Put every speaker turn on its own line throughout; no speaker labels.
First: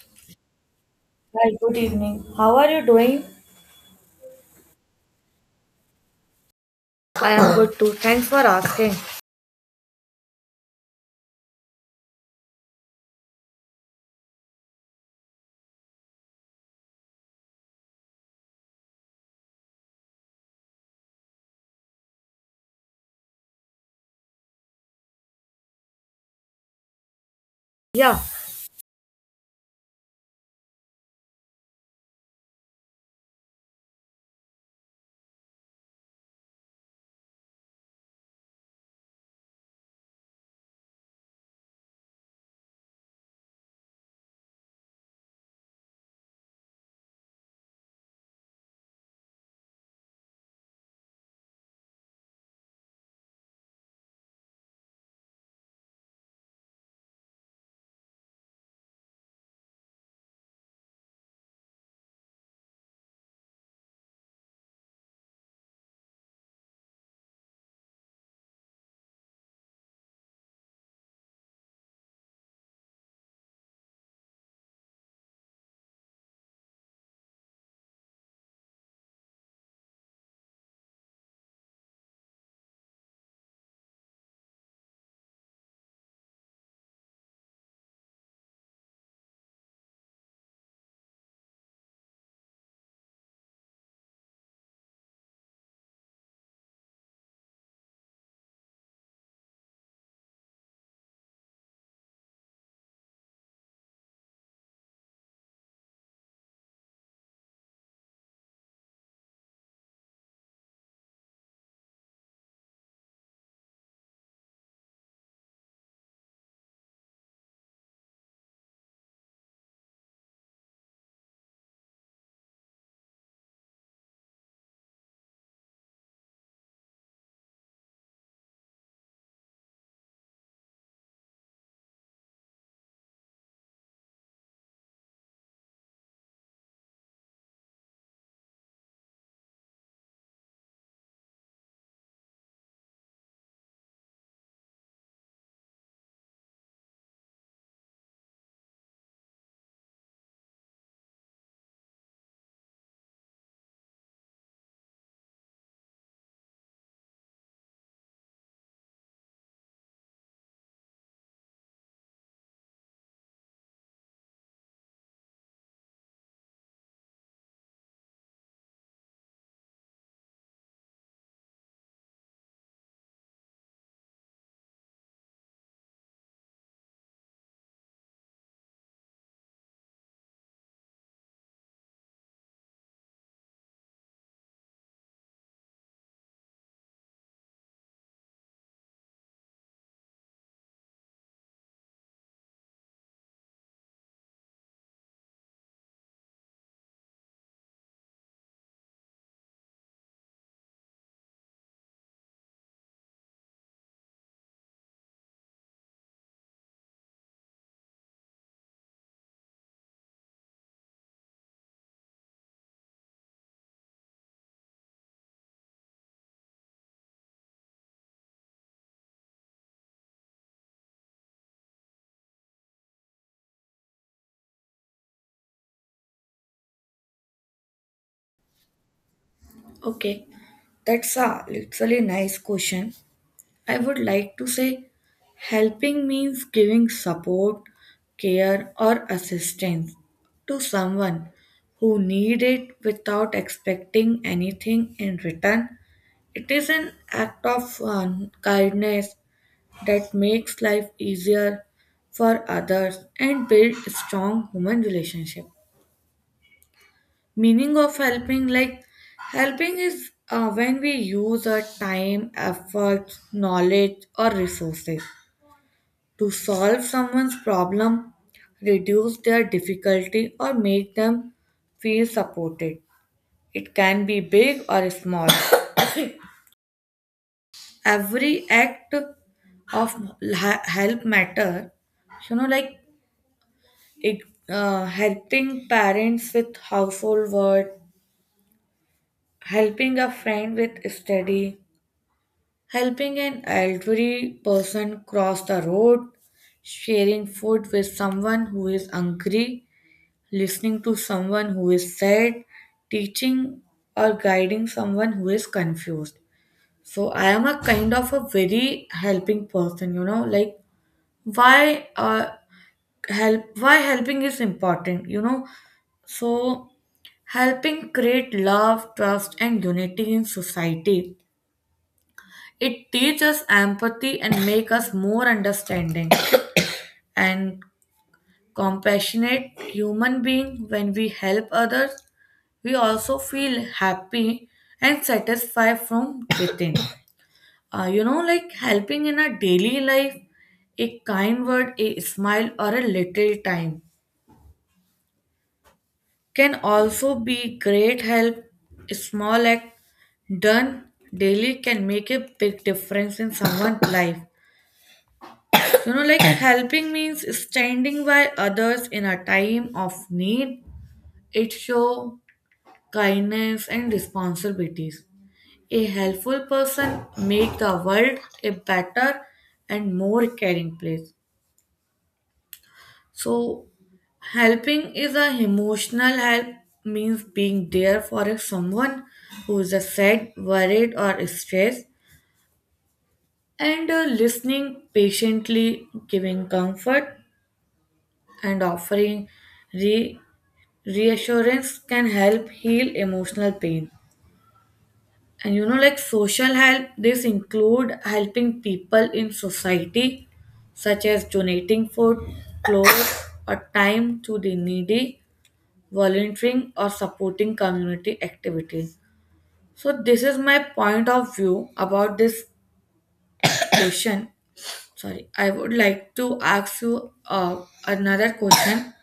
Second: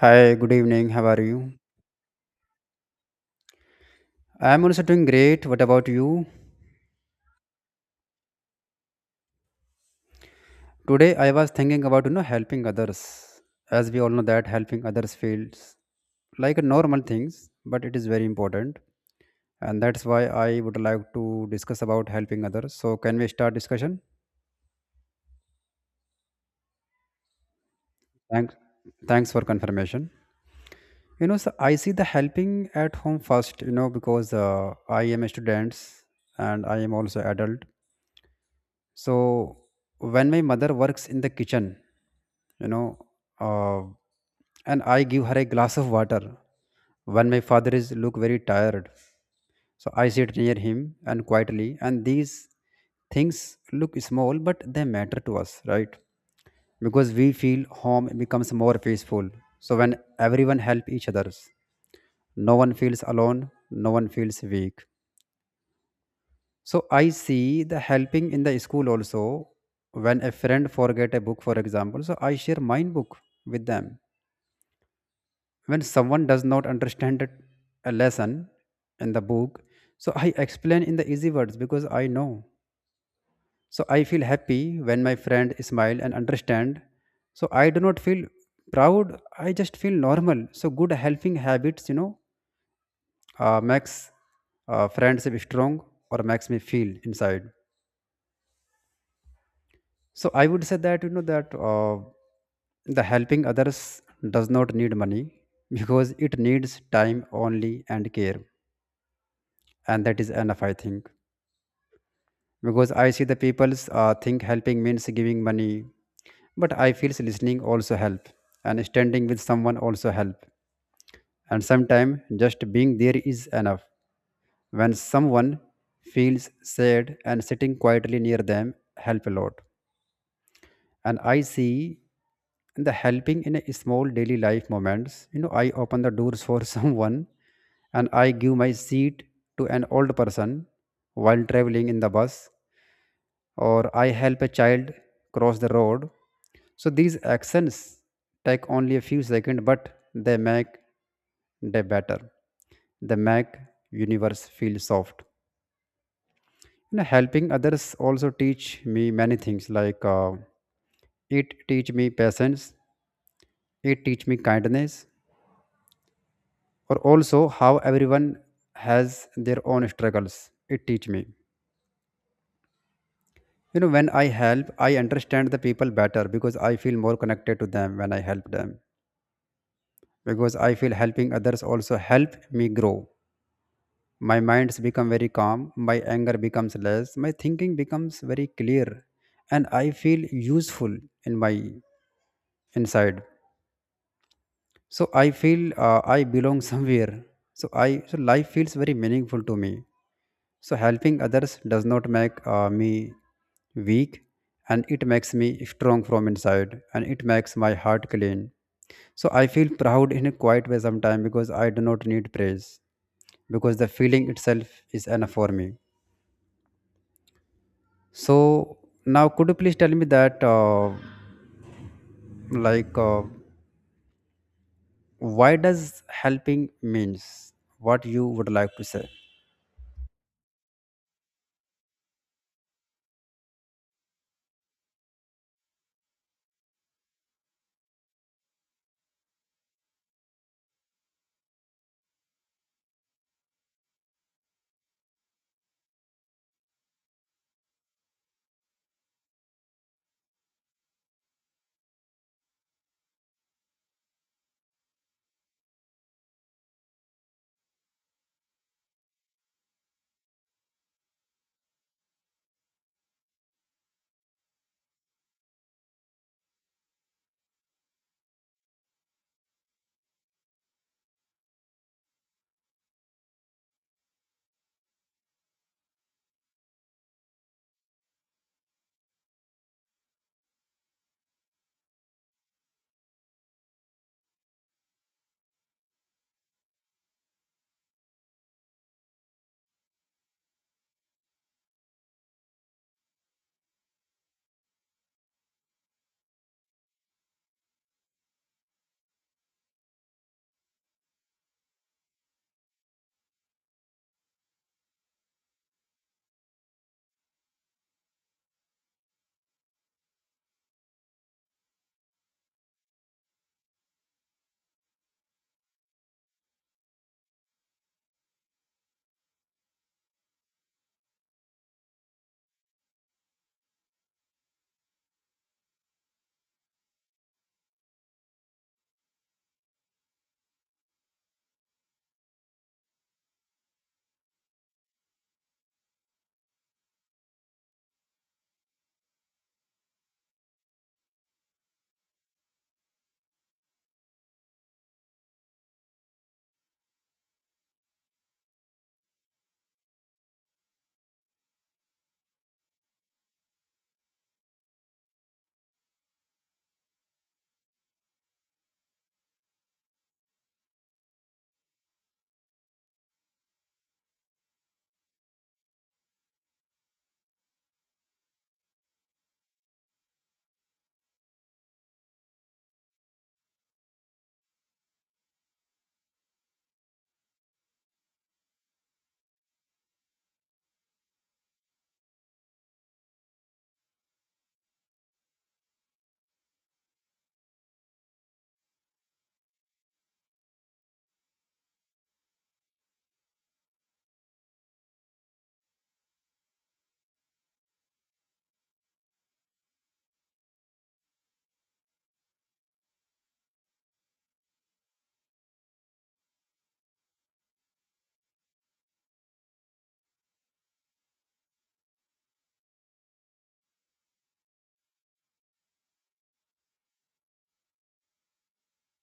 Hi, good evening. How are you?
Hi, good evening. How are you doing?
I am also doing great. What about you?
I am good too. Thanks for asking.
Today I was thinking about helping others. As we all know that helping others feels like a normal things, but it is very important. And that's why I would like to discuss about helping others. So can we start discussion?
Yeah,
Thanks. Thanks for confirmation. So I see the helping at home first, because I am a student and I am also adult. So when my mother works in the kitchen, you know, uh, and I give her a glass of water. When my father is look very tired, so I sit near him and quietly. And these things look small, but they matter to us, right? Because we feel home becomes more peaceful. So when everyone help each others, no one feels alone, no one feels weak. So I see the helping in the school also. When a friend forget a book, for example, so I share mine book with them. When someone does not understand it- a lesson in the book, so I explain in the easy words because I know. So I feel happy when my friend smile and understand. So I do not feel proud. I just feel normal. So good helping habits, makes friendship strong or makes me feel inside. So I would say that the helping others does not need money because it needs time only and care, and that is enough, I think. Because I see the people's think helping means giving money, but I feel listening also help, and standing with someone also help, and sometimes just being there is enough. When someone feels sad and sitting quietly near them help a lot. And I see the helping in a small daily life moments. You know, I open the doors for someone and I give my seat to an old person while traveling in the bus, or I help a child cross the road. So these actions take only a few seconds, but they make day better. They make universe feel soft. You know, helping others also teach me many things like it teach me patience. It teach me kindness or also how everyone has their own struggles. It teach me. You know, when I help, I understand the people better because I feel more connected to them when I help them. Because I feel helping others also help me grow. My minds become very calm, my anger becomes less, my thinking becomes very clear, and I feel useful in my inside. So I feel I belong somewhere. So life feels very meaningful to me. So helping others does not make me weak, and it makes me strong from inside and it makes my heart clean. So I feel proud in a quiet way sometimes because I do not need praise because the feeling itself is enough for me. So now could you please tell me that like uh, why does helping means what you would like to say?
okay. That's a literally nice question. I would like to say helping means giving support, care, or assistance to someone who need it without expecting anything in return. It is an act of kindness that makes life easier for others and build strong human relationship. Meaning of helping like helping is when we use our time efforts knowledge or resources to solve someone's problem reduce their difficulty or make them feel supported. It can be big or small. Every act of help matter, you know, like it, helping parents with household work, helping a friend with study, helping an elderly person cross the road, sharing food with someone who is hungry, listening to someone who is sad, teaching or guiding someone who is confused. So I am a kind of a very helping person, you know, like why uh why helping is important, you know. So helping create love, trust and unity in society. It teaches empathy and make us more understanding and compassionate human being. When we help others, we also feel happy and satisfied from within. You know, like helping in our daily life, a kind word, a smile, or a little time can also be great help. A small act done daily can make a big difference in someone's life. You know, like helping means standing by others in a time of need. It shows kindness and responsibilities. A helpful person make the world a better and more caring place. So, helping is a emotional help means being there for a someone who is a sad, worried, or stressed, and listening patiently, giving comfort, and offering re- reassurance can help heal emotional pain. And you know like social help this include helping people in society such as donating food, clothes or time to the needy, volunteering or supporting community activities. So this is my point of view about this question. Sorry, I would like to ask you another question.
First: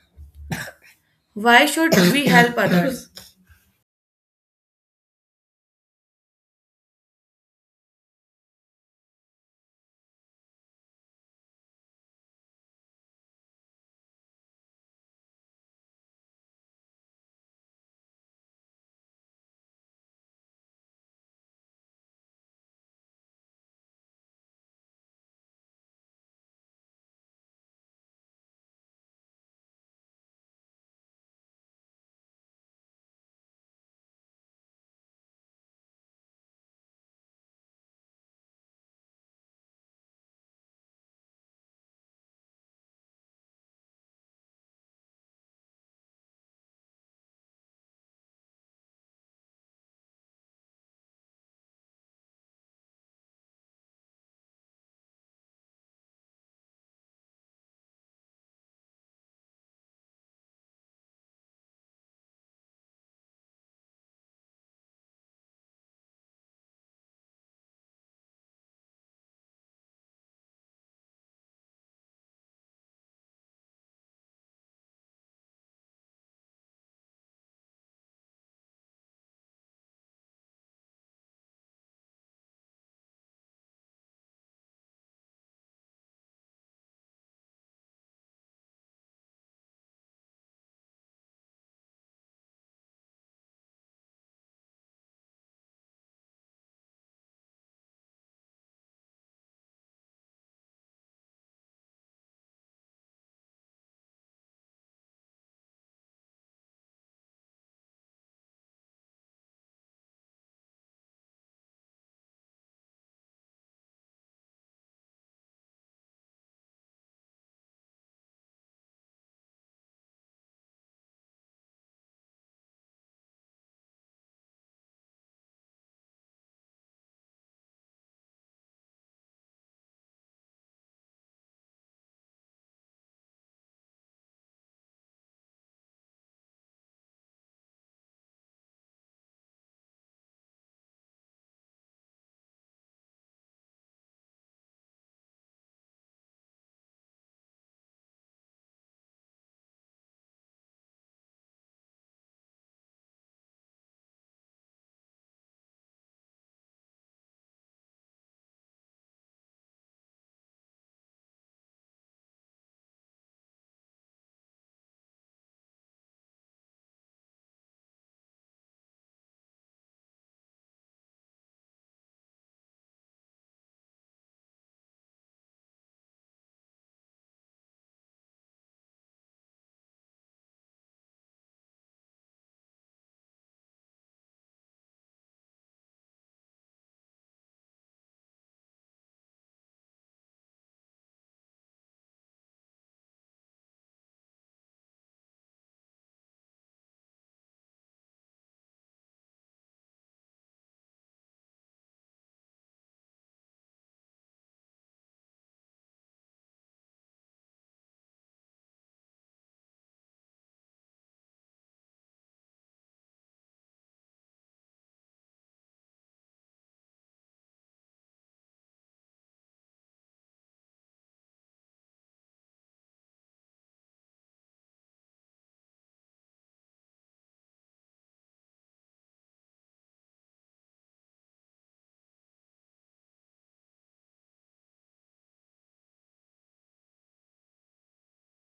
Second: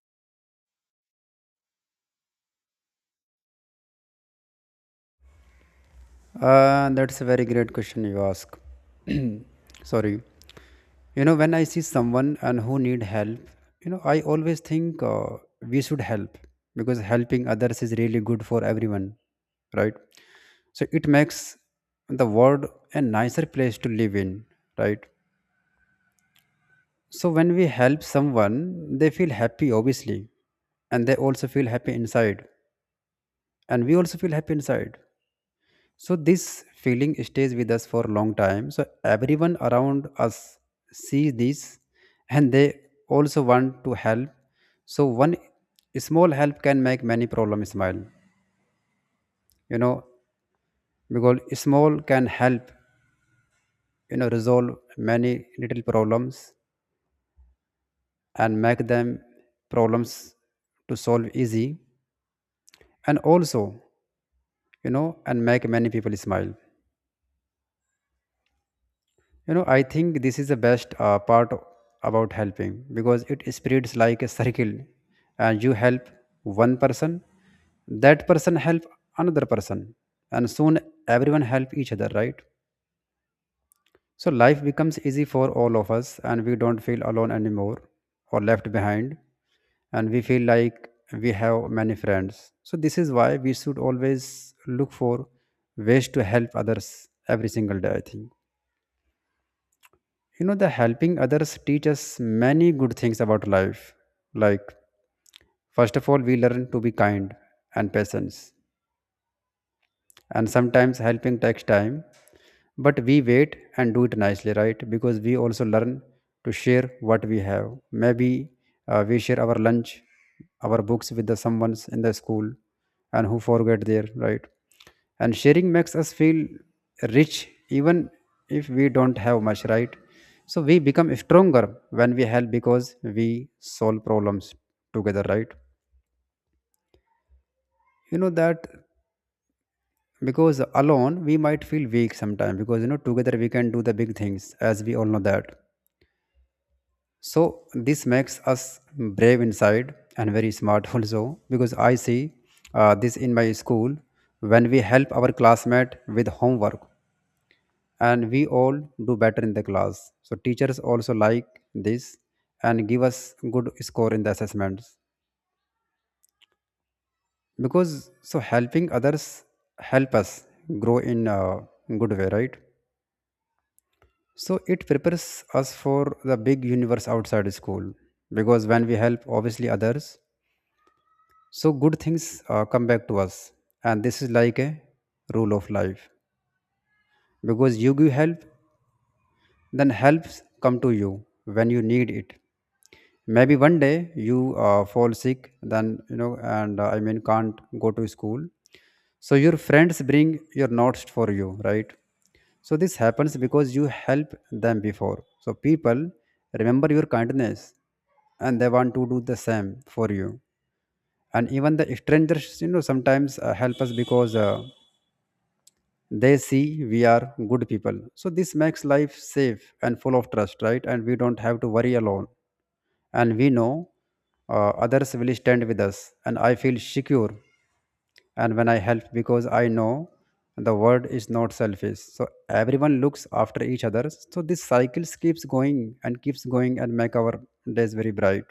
Why should we help others?
That's a very great question you ask. Sorry. You know, when I see someone and who need help, you know, I always think we should help because helping others is really good for everyone, right? So it makes the world a nicer place to live in, right? So when we help someone, they feel happy obviously, and they also feel happy inside, and we also feel happy inside. So this feeling stays with us for a long time. So everyone around us sees this and they also want to help. So one small help can make many problems smile. You know, because small can help, you know, resolve many little problems and make them problems to solve easy, and also, you know, and make many people smile. You know, I think this is the best part about helping because it spreads like a circle, and you help one person, that person help another person, and soon everyone help each other, right? So life becomes easy for all of us and we don't feel alone anymore or left behind, and we feel like we have many friends. So this is why we should always look for ways to help others every single day, I think. You know, the helping others teach us many good things about life. Like, first of all, we learn to be kind and patient, and sometimes helping takes time, but we wait and do it nicely, right? Because we also learn to share what we have. Maybe we share our lunch, our books with the someone's in the school and who forget their, right? And sharing makes us feel rich even if we don't have much, right? So we become stronger when we help because we solve problems together, right? You know that, because alone we might feel weak sometimes because, you know, together we can do the big things, as we all know that. So this makes us brave inside and very smart also because I see this in my school. When we help our classmate with homework, and we all do better in the class, so teachers also like this and give us good score in the assessments. Because so helping others help us grow in a good way, right? So it prepares us for the big universe outside school, because when we help obviously others, so good things come back to us. And this is like a rule of life, because you give help, then helps come to you when you need it. Maybe one day you fall sick, then, you know, and can't go to school, so your friends bring your notes for you, right? So this happens because you help them before, so people remember your kindness and they want to do the same for you. And even the strangers, you know, sometimes help us because they see we are good people, so this makes life safe and full of trust, right? And we don't have to worry alone, and we know others will stand with us, and I feel secure. And when I help, because I know the world is not selfish, so everyone looks after each other, so this cycle keeps going and make our days very bright.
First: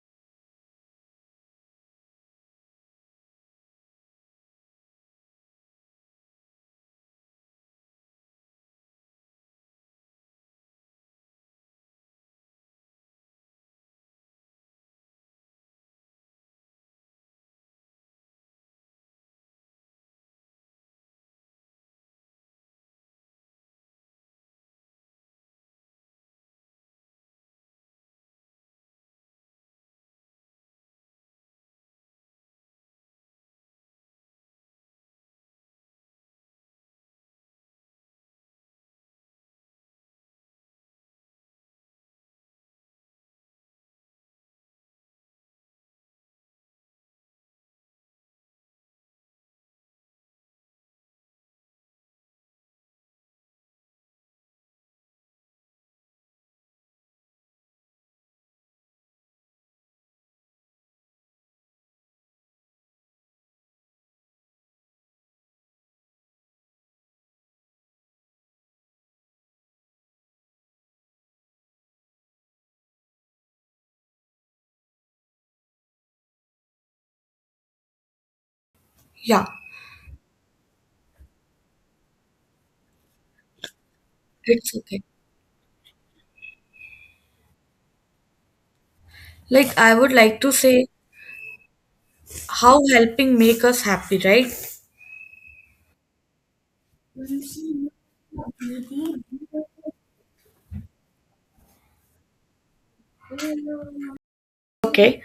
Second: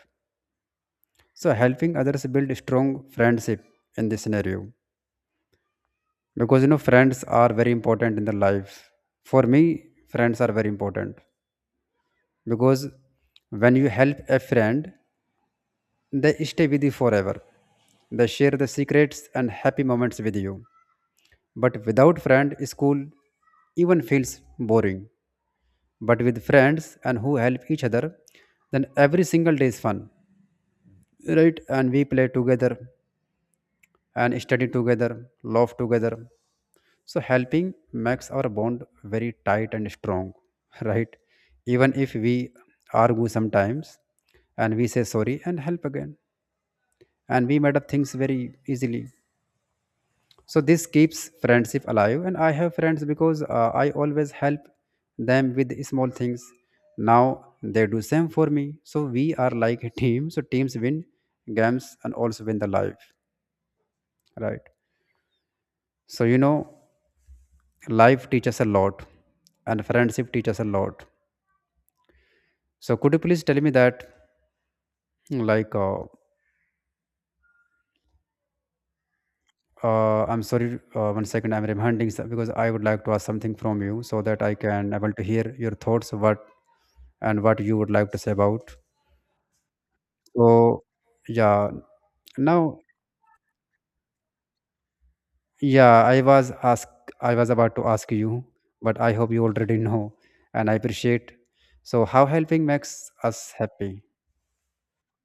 So helping others build strong friendship in this scenario, because, you know, friends are very important in the life. For me, friends are very important because when you help a friend, they stay with you forever. They share the secrets and happy moments with you, but without friend, school even feels boring. But with friends and who help each other, then every single day is fun, right? And we play together and study together, laugh together. So helping makes our bond very tight and strong, right? Even if we argue sometimes, and we say sorry and help again. And we made up things very easily. So this keeps friendship alive. And I have friends because I always help them with small things. Now they do same for me. So we are like a team. So teams win games and also win the life, right? So, you know, life teaches a lot and friendship teaches a lot. So could you please tell me that, like, uh,
Yeah,
I'm sorry, one second, because I would like to ask something from you so that I
it's
can
okay.
able to hear your thoughts, what and what you would like to say about.
Like I would like to
So,
say
yeah, now,
how helping make us happy, right?
yeah, I was about to ask you, but I hope you already know, and I appreciate. So, how helping makes us happy?
Okay.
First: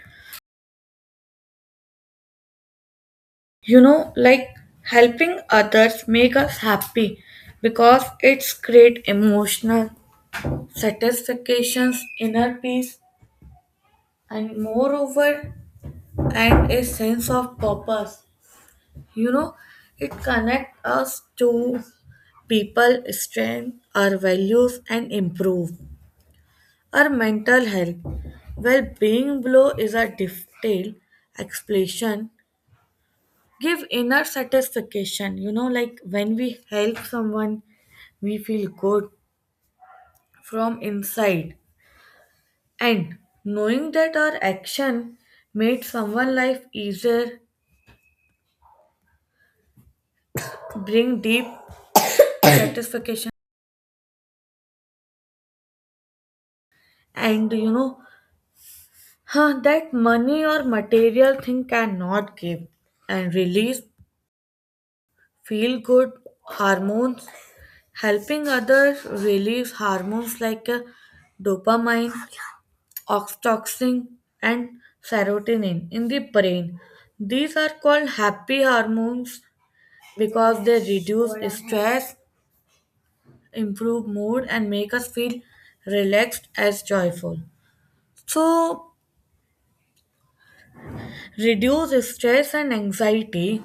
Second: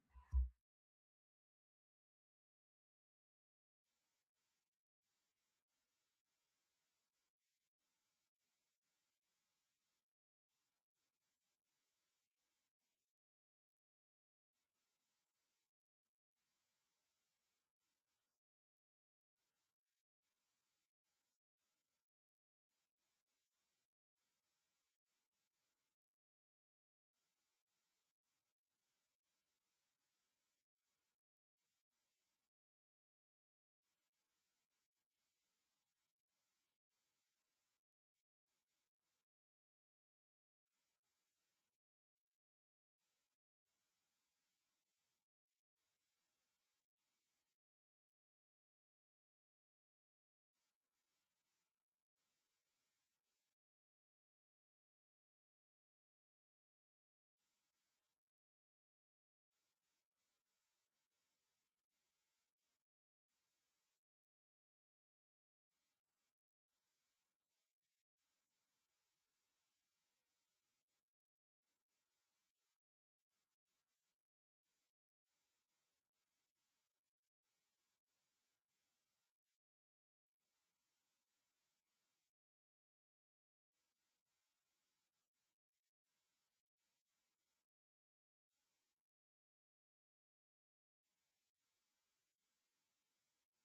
You know, like helping others make us happy because it's create emotional satisfactions, inner peace and moreover and a sense of purpose. You know, it connect us to people, strength, our values and improve our mental health, well being. Below is a detailed explanation. Give inner satisfaction. You know, like when we help someone, we feel good from inside. And knowing that our action made someone life easier, bring deep satisfaction. And you know, huh, that money or material thing cannot give. And release feel good hormones. Helping others release hormones like dopamine, oxytocin, and serotonin in the brain. These are called happy hormones because they reduce stress, improve mood, and make us feel relaxed as joyful. So, reduce stress and anxiety,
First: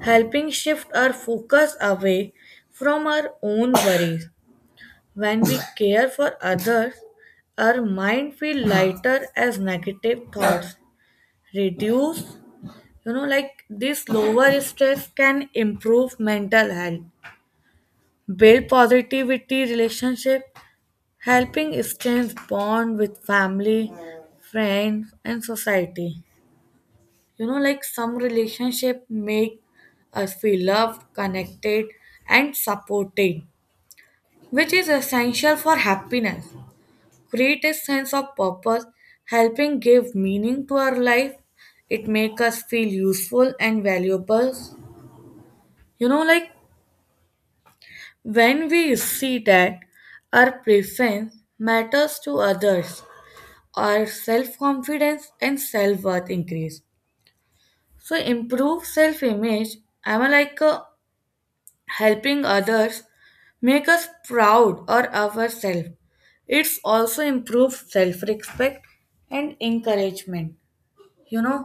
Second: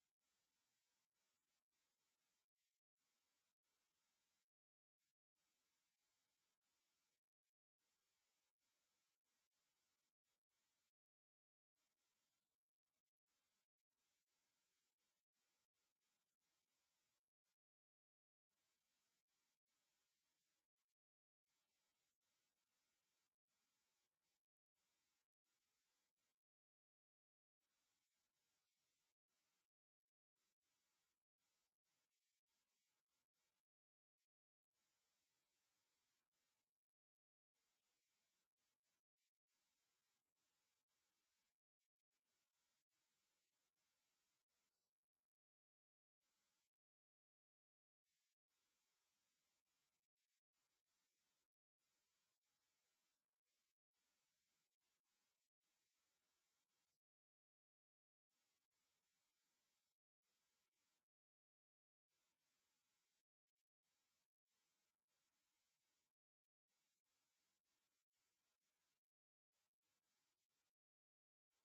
helping shift our focus away from our own worries. When we care for others, our mind feel lighter as negative thoughts reduce. You know, like this lower stress can improve mental health, build positivity relationship, helping strength bond with family, friends, and society. You know, like some relationship make us feel loved, connected, and supported, which is essential for happiness. Create a sense of purpose, helping give meaning to our life. It makes us feel useful and valuable. You know, like when we see that our preference matters to others, our self confidence and self worth increase. So, improve self image, I like helping others make us proud or ourselves. It's also improves self respect and encouragement. You know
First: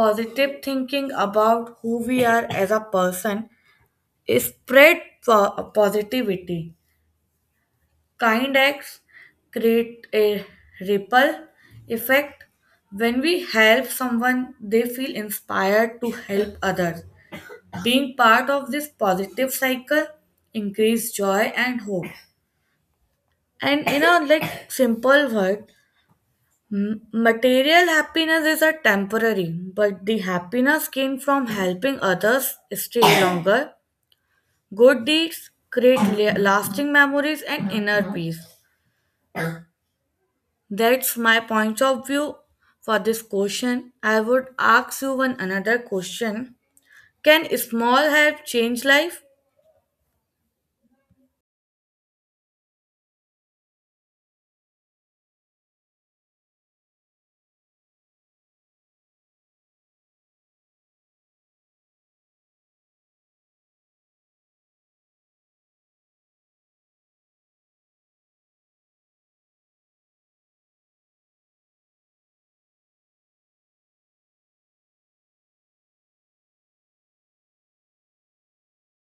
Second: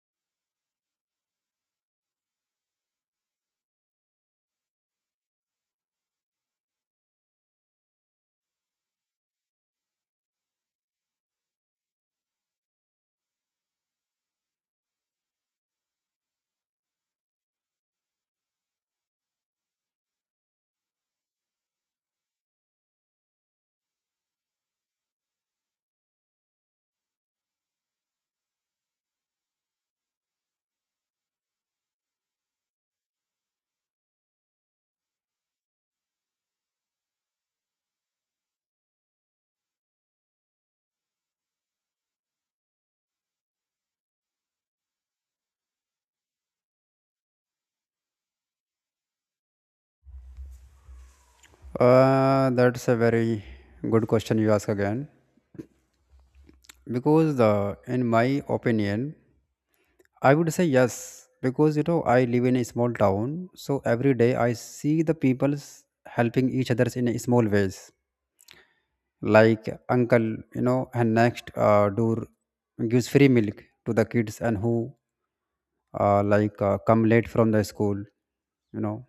positive thinking about who we are as a person is spread positivity. Kind acts create a ripple effect. When we help someone they feel inspired to help others. Being part of this positive cycle increase joy and hope. And in a like simple word, Material happiness is a temporary, but the happiness gained from helping others stay longer. Good deeds create lasting memories and inner peace. That's my point of view for this question. I would ask you one another question. Can small help change life?
That's a very good question you ask again, because in my opinion, I would say yes, because, you know, I live in a small town, so every day I see the people's helping each others in a small ways. Like uncle, you know, and next door gives free milk to the kids and who come late from the school, you know,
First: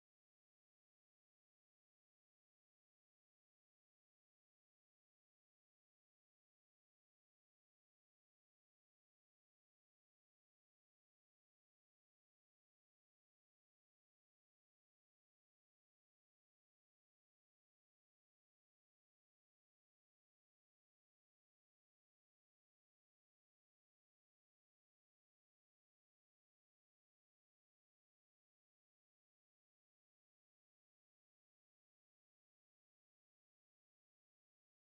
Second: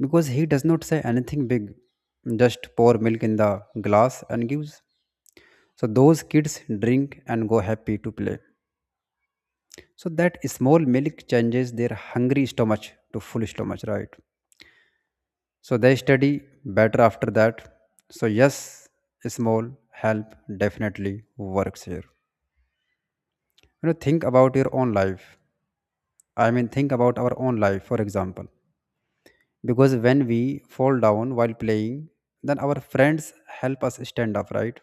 because he does not say anything big, just pour milk in the glass and gives. So those kids drink and go happy to play. So that small milk changes their hungry stomach to full stomach, right? So they study better after that. So yes, small help definitely works here. You know, think about your own life. I mean, think about our own life, for example. Because when we fall down while playing, then our friends help us stand up, right?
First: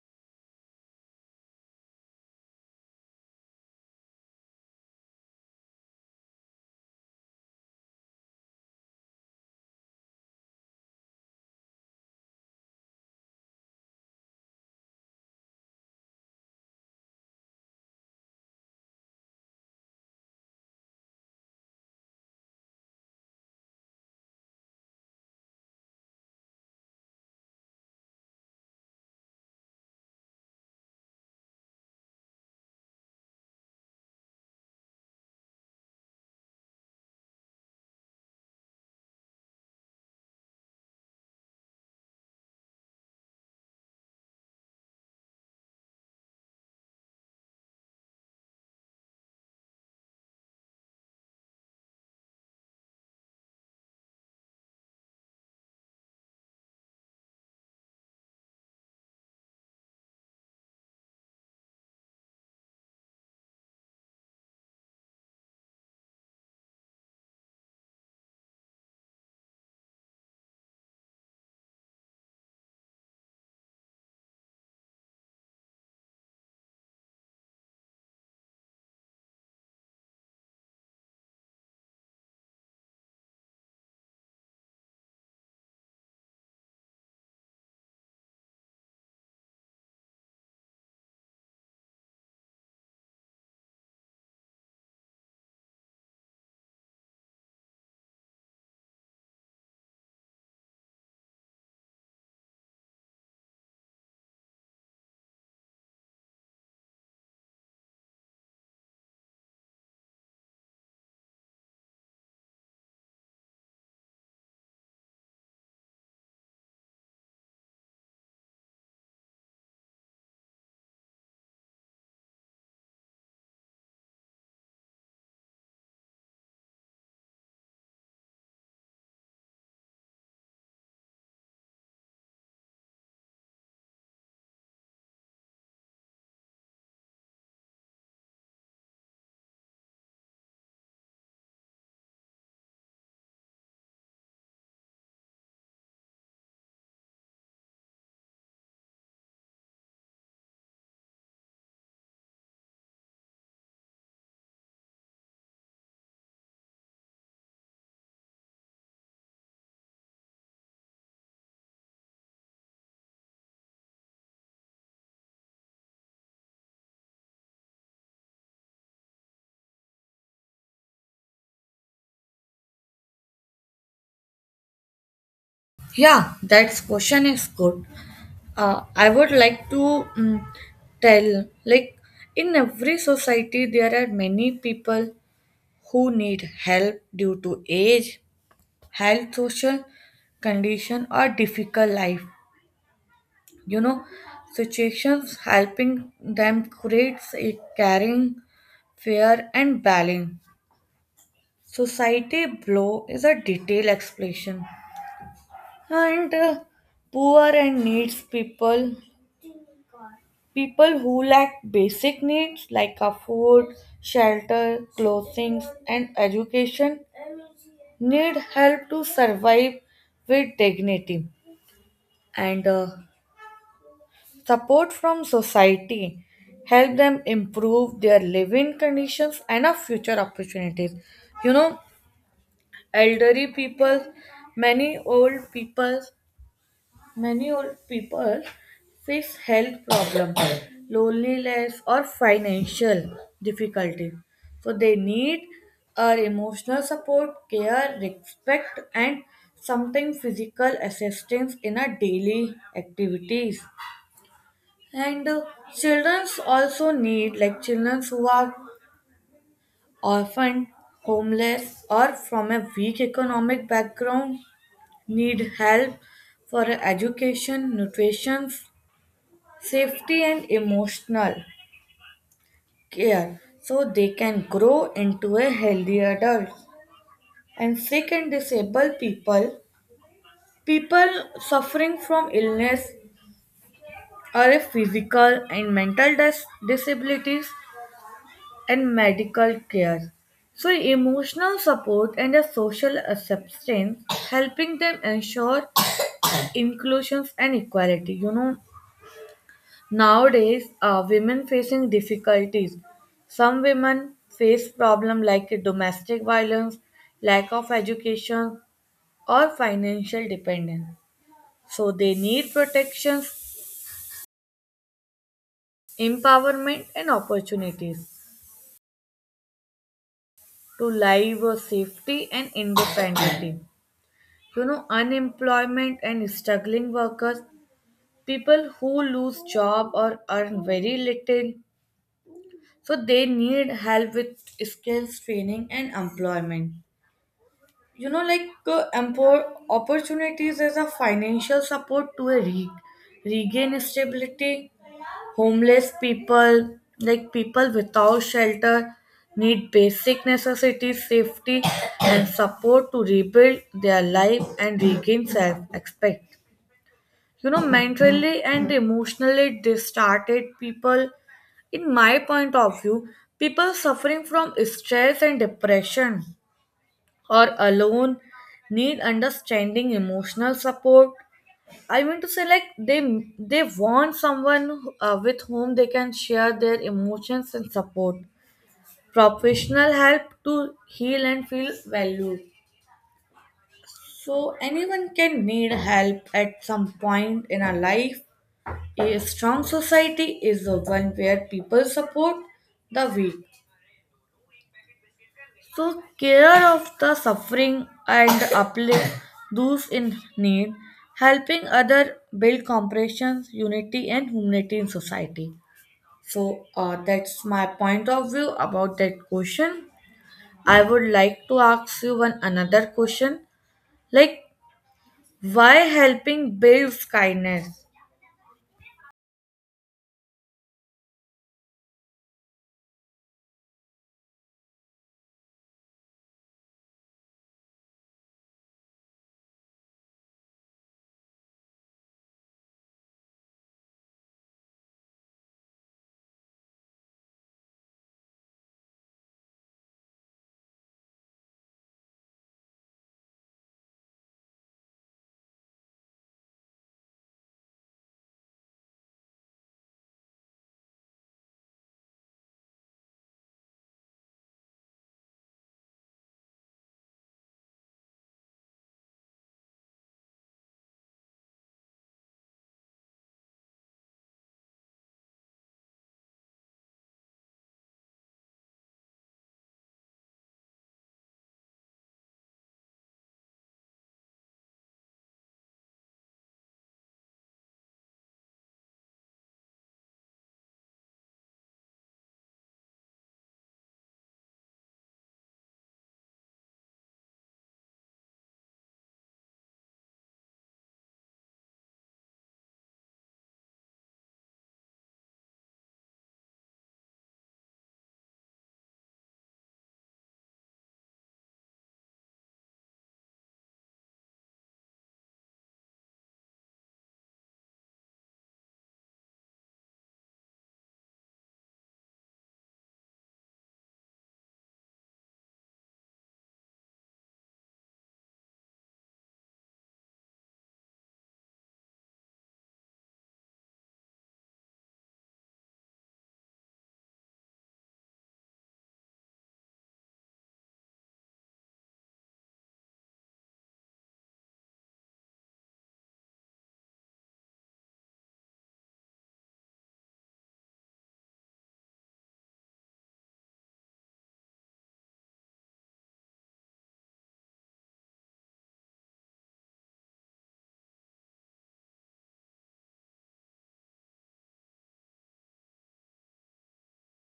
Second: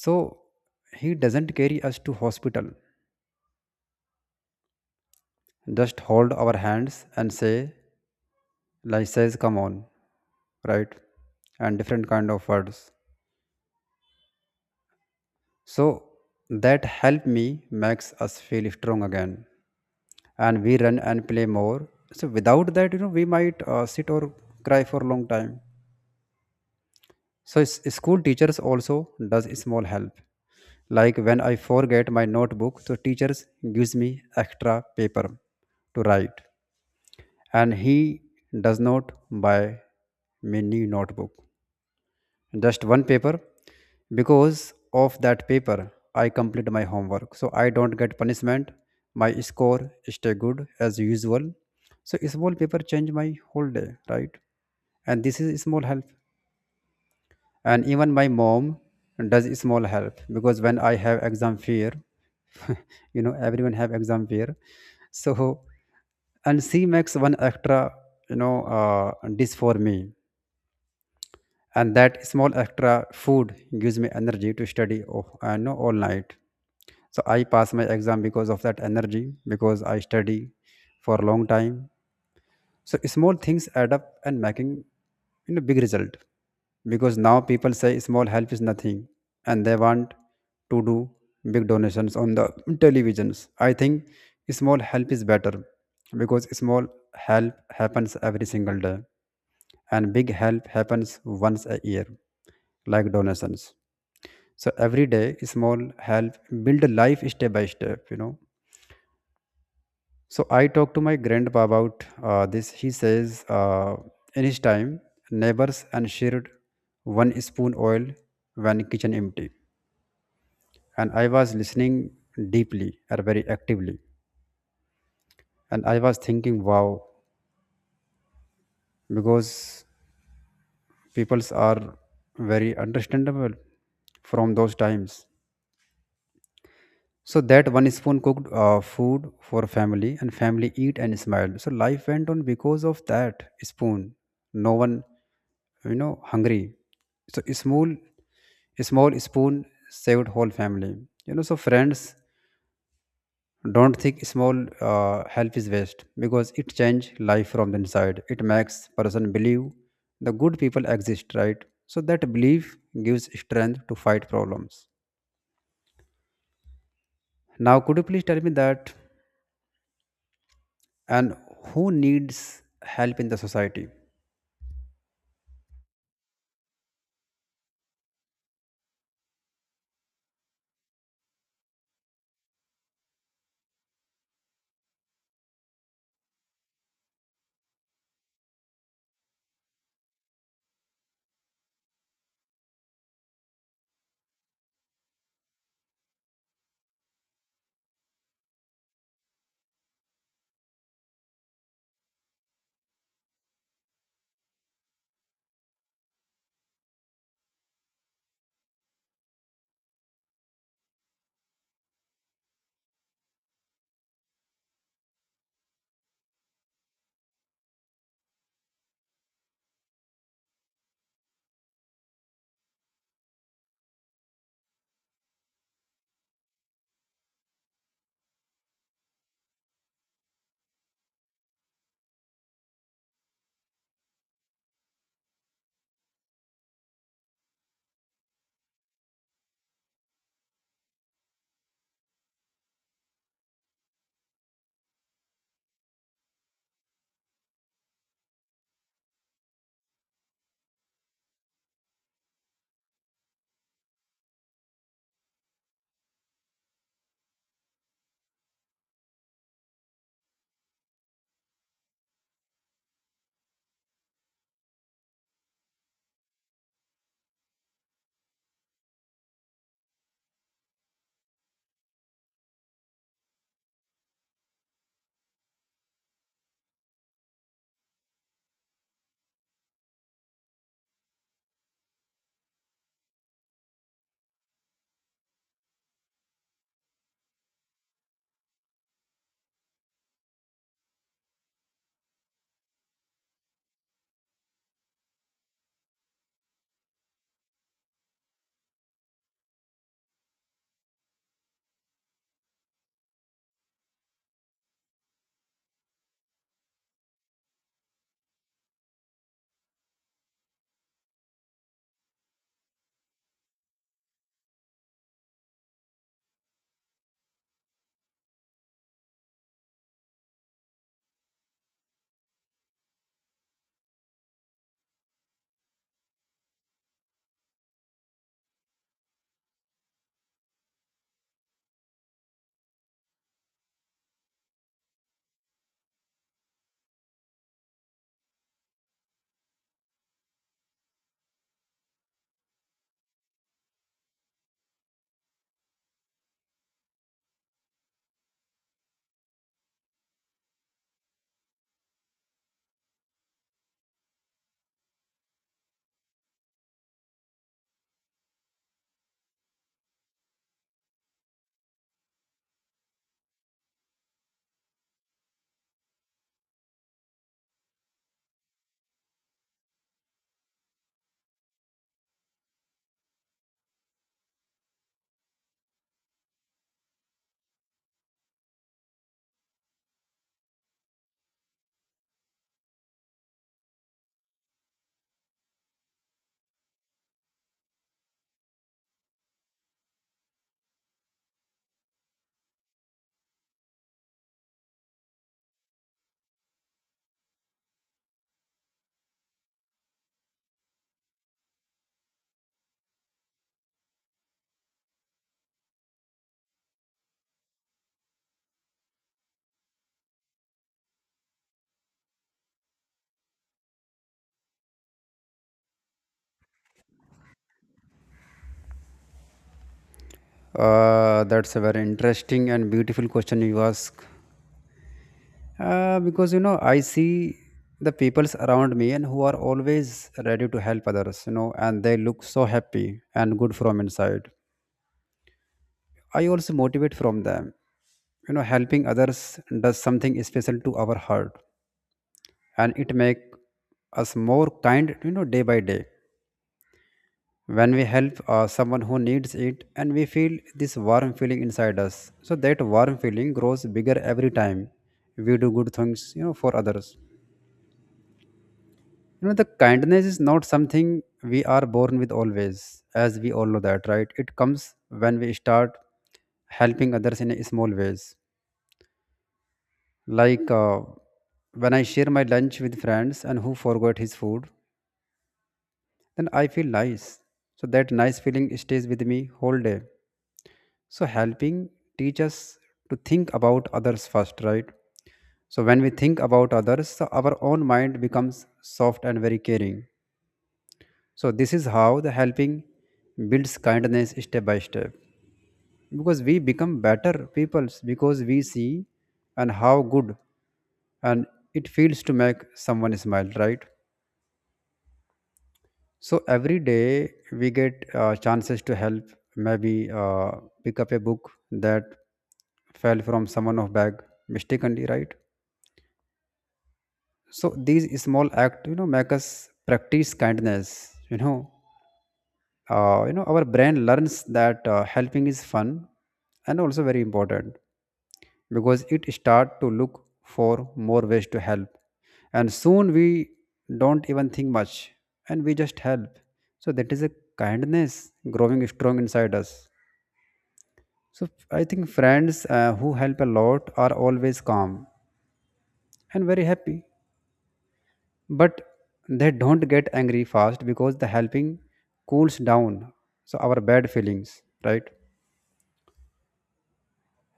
So he doesn't carry us to hospital, just hold our hands and say, like, says, come on, right? And different kind of words. So that helped me makes us feel strong again, and we run and play more. So without that, we might sit or cry for a long time. So school teachers also does small help. Like when I forget my notebook, so teachers gives me extra paper to write, and he does not buy me new notebook. Just one paper. Because of that paper I complete my homework, so I don't get punishment. My score stay good as usual. So small paper change my whole day, right? And this is small help. And even my mom does small help, because when I have exam fear everyone have exam fear. So and she makes one extra you know uh, dish for me, and that small extra food gives me energy to study, oh, I know, all night. So I pass my exam because of that energy, because I study for a long time. So small things add up and making big result, because now people say small help is nothing and they want to do big donations on the televisions. I think small help is better, because small help happens every single day and big help happens once a year, like donations. So every day small help build life step by step, so I talked to my grandpa about this. He says in his time neighbors and shared one spoon oil when kitchen empty. And I was listening deeply, or very actively, and I was thinking wow, because peoples are very understandable from those times. So that one spoon cooked food for family, and family eat and smile. So life went on because of that spoon. No one, hungry. So a small spoon saved whole family, so friends, don't think small help is waste, because it change life from the inside. It makes person believe the good people exist, right? So that belief gives strength to fight problems. Now could you please tell me that, and who needs help in the society?
Yeah, that question is good. I would like to tell, like, in every society, there are many people who need help due to age, health, social condition, or difficult life. You know, situations helping them creates a caring, fair, and balance. Society blow is a detailed explanation. And poor and needs people, people who lack basic needs like a food, shelter, clothing, and education need help to survive with dignity and support from society help them improve their living conditions and of future opportunities. You know, elderly people, many old people. Many old people face health problems, loneliness, or financial difficulty. So they need emotional support, care, respect, and sometimes physical assistance in a daily activities. And children also need, like children who are orphaned, homeless, or from a weak economic background need help for education, nutrition, safety and emotional care so they can grow into a healthy adult. And sick and disabled people, people suffering from illness or a physical and mental disabilities and medical care, so emotional support and a social acceptance helping them ensure inclusions and equality. You know, nowadays, women facing difficulties. Some women face problems like domestic violence, lack of education, or financial dependence. So they need protections, empowerment, and opportunities to live a safety and independence. You know, unemployment and struggling workers, people who lose job or earn very little, so they need help with skills training and employment. You know like opportunities as a financial support to regain stability. Homeless people, like people without shelter need basic necessities safety and support to rebuild their life and regain self-respect. You know, mentally and emotionally distracted people, in my point of view, people suffering from stress and depression or alone need understanding emotional support. I mean to say like they want someone who- with whom they can share their emotions and support, professional help to heal and feel valued. So anyone can need help at some point in our life. A strong society is the one where people support the weak. So care of the suffering and uplift those in need, helping other build comprehension, unity and humanity in society. So that's my point of view about that question. I would like to ask you one another question, like why helping builds kindness.
That's a very interesting and beautiful question you ask. Because you know, I see the peoples around me and who are always ready to help others, you know, and they look so happy and good from inside. I also motivate from them. You know, helping others does something special to our heart, and it make us more kind, you know, day by day. When we help someone who needs it, and we feel this warm feeling inside us, so that warm feeling grows bigger every time we do good things, you know, for others. You know, the kindness is not something we are born with always, as we all know that, right? It comes when we start helping others in a small ways. Like when I share my lunch with friends and who forgot his food, then I feel nice. So that nice feeling stays with me whole day. So helping teach us to think about others first, right? So when we think about others, so our own mind becomes soft and very caring. So this is how the helping builds kindness step by step. Because we become better peoples, because we see and how good and it feels to make someone smile, right? So every day we get chances to help, maybe pick up a book that fell from someone of bag mistakenly, right? So these small act, you know, make us practice kindness. Our brain learns that helping is fun and also very important. Because it start to look for more ways to help, and soon we don't even think much, and we just help. So that is a kindness growing strong inside us. So I think friends who help a lot are always calm and very happy, but they don't get angry fast, because the helping cools down so our bad feelings, right?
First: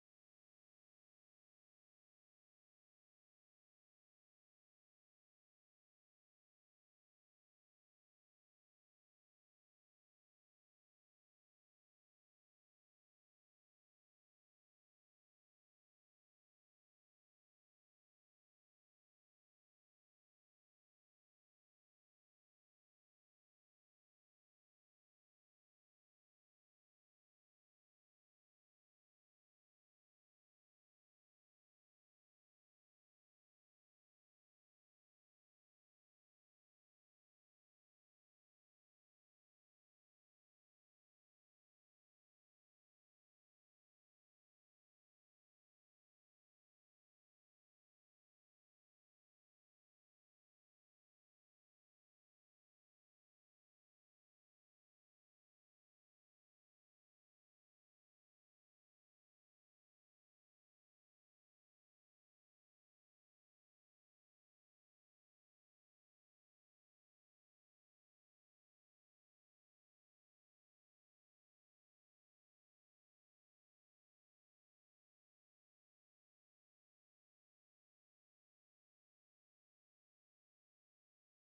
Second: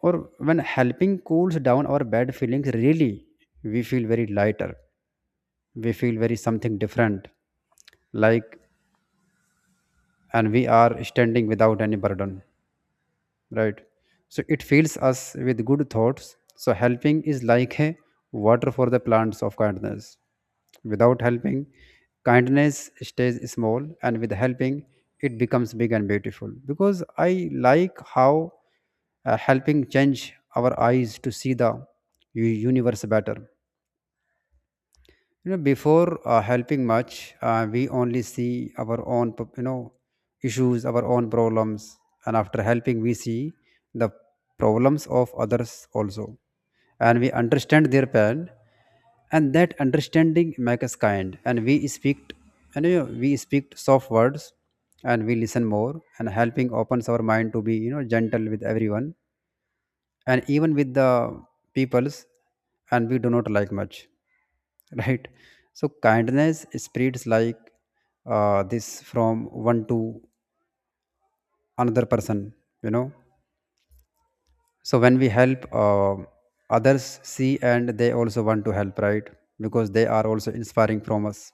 Or when helping cools down our bad feelings really, we feel very lighter, we feel very something different, like, and we are standing without any burden, right? So it fills us with good thoughts. So helping is like a water for the plants of kindness. Without helping kindness stays small, and with helping it becomes big and beautiful. Because I like how helping change our eyes to see the universe better. You know, before helping much, we only see our own you know, issues, our own problems, and after helping we see the problems of others also, and we understand their pain. And that understanding makes us kind, and we speak, and you know, we speak soft words and we listen more. And helping opens our mind to be, you know, gentle with everyone, and even with the peoples and we do not like much right? So kindness spreads like this from one to another person, you know. So when we help others see and they also want to help, right? Because they are also inspiring from us.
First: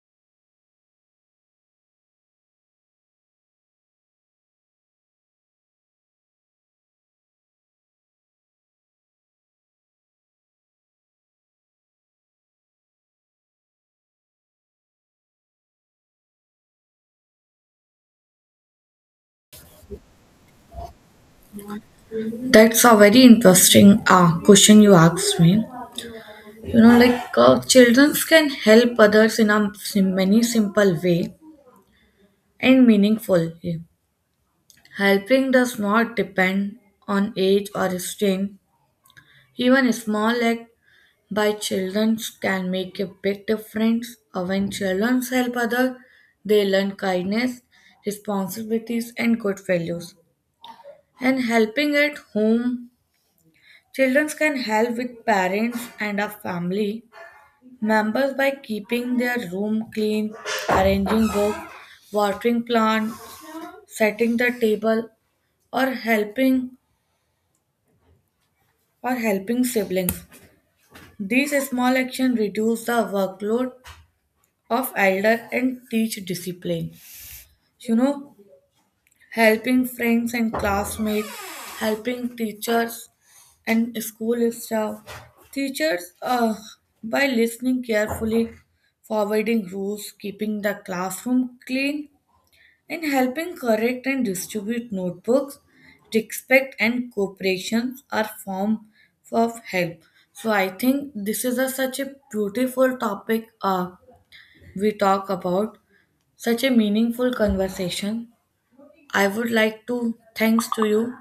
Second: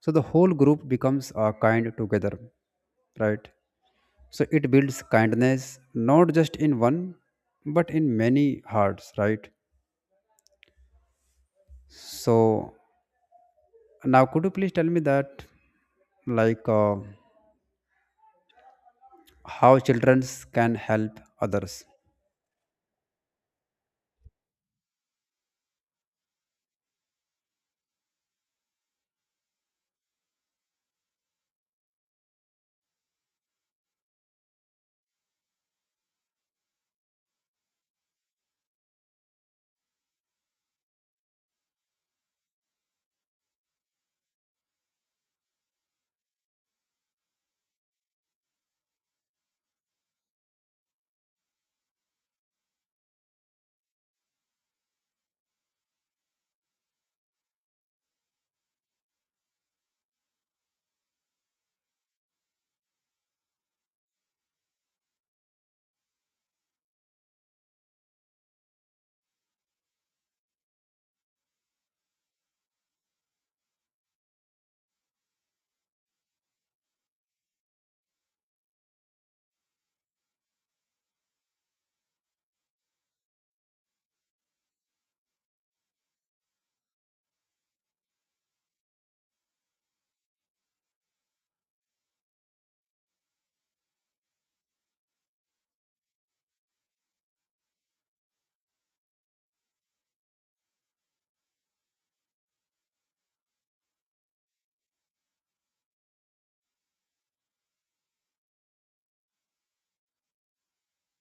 So the whole group becomes kind together, right? So it builds kindness not just in one, but in many hearts, right? So now, could you please tell me that, like, uh, how children can help others?
That's a very interesting question you asked me. You know, like children can help others in a many simple way and meaningful. Helping does not depend on age or strength. Even a small act by children can make a big difference. Or when children help others, they learn kindness, responsibilities, and good values. And helping at home, children can help with parents and a family members by keeping their room clean, arranging books, watering plants, setting the table, or helping or helping siblings. These small actions reduce the workload of elder and teach discipline. You know, helping friends and classmates, helping teachers and school staff. Teachers, by listening carefully, forwarding rules, keeping the classroom clean, in helping correct and distribute notebooks, respect and cooperation are form of help. So I think this is a, such a beautiful topic we talk about, such a meaningful conversation. I would like to thanks to you.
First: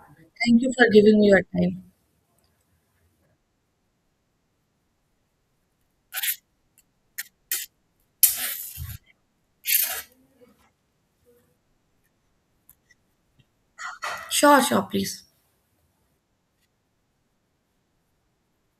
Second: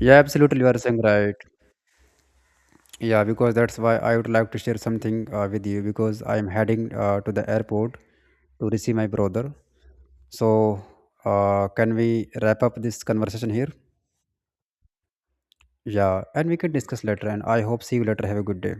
Yeah, absolutely,
Thank
you
you
are
for
saying
giving me
right.
your time.
Yeah, because that's why I would like to share something with you, because I'm heading to the airport to receive my brother. So, can we wrap up this conversation here?
Sure, sure, please.
Yeah, and we can discuss later. And I hope see you later. Have a good day.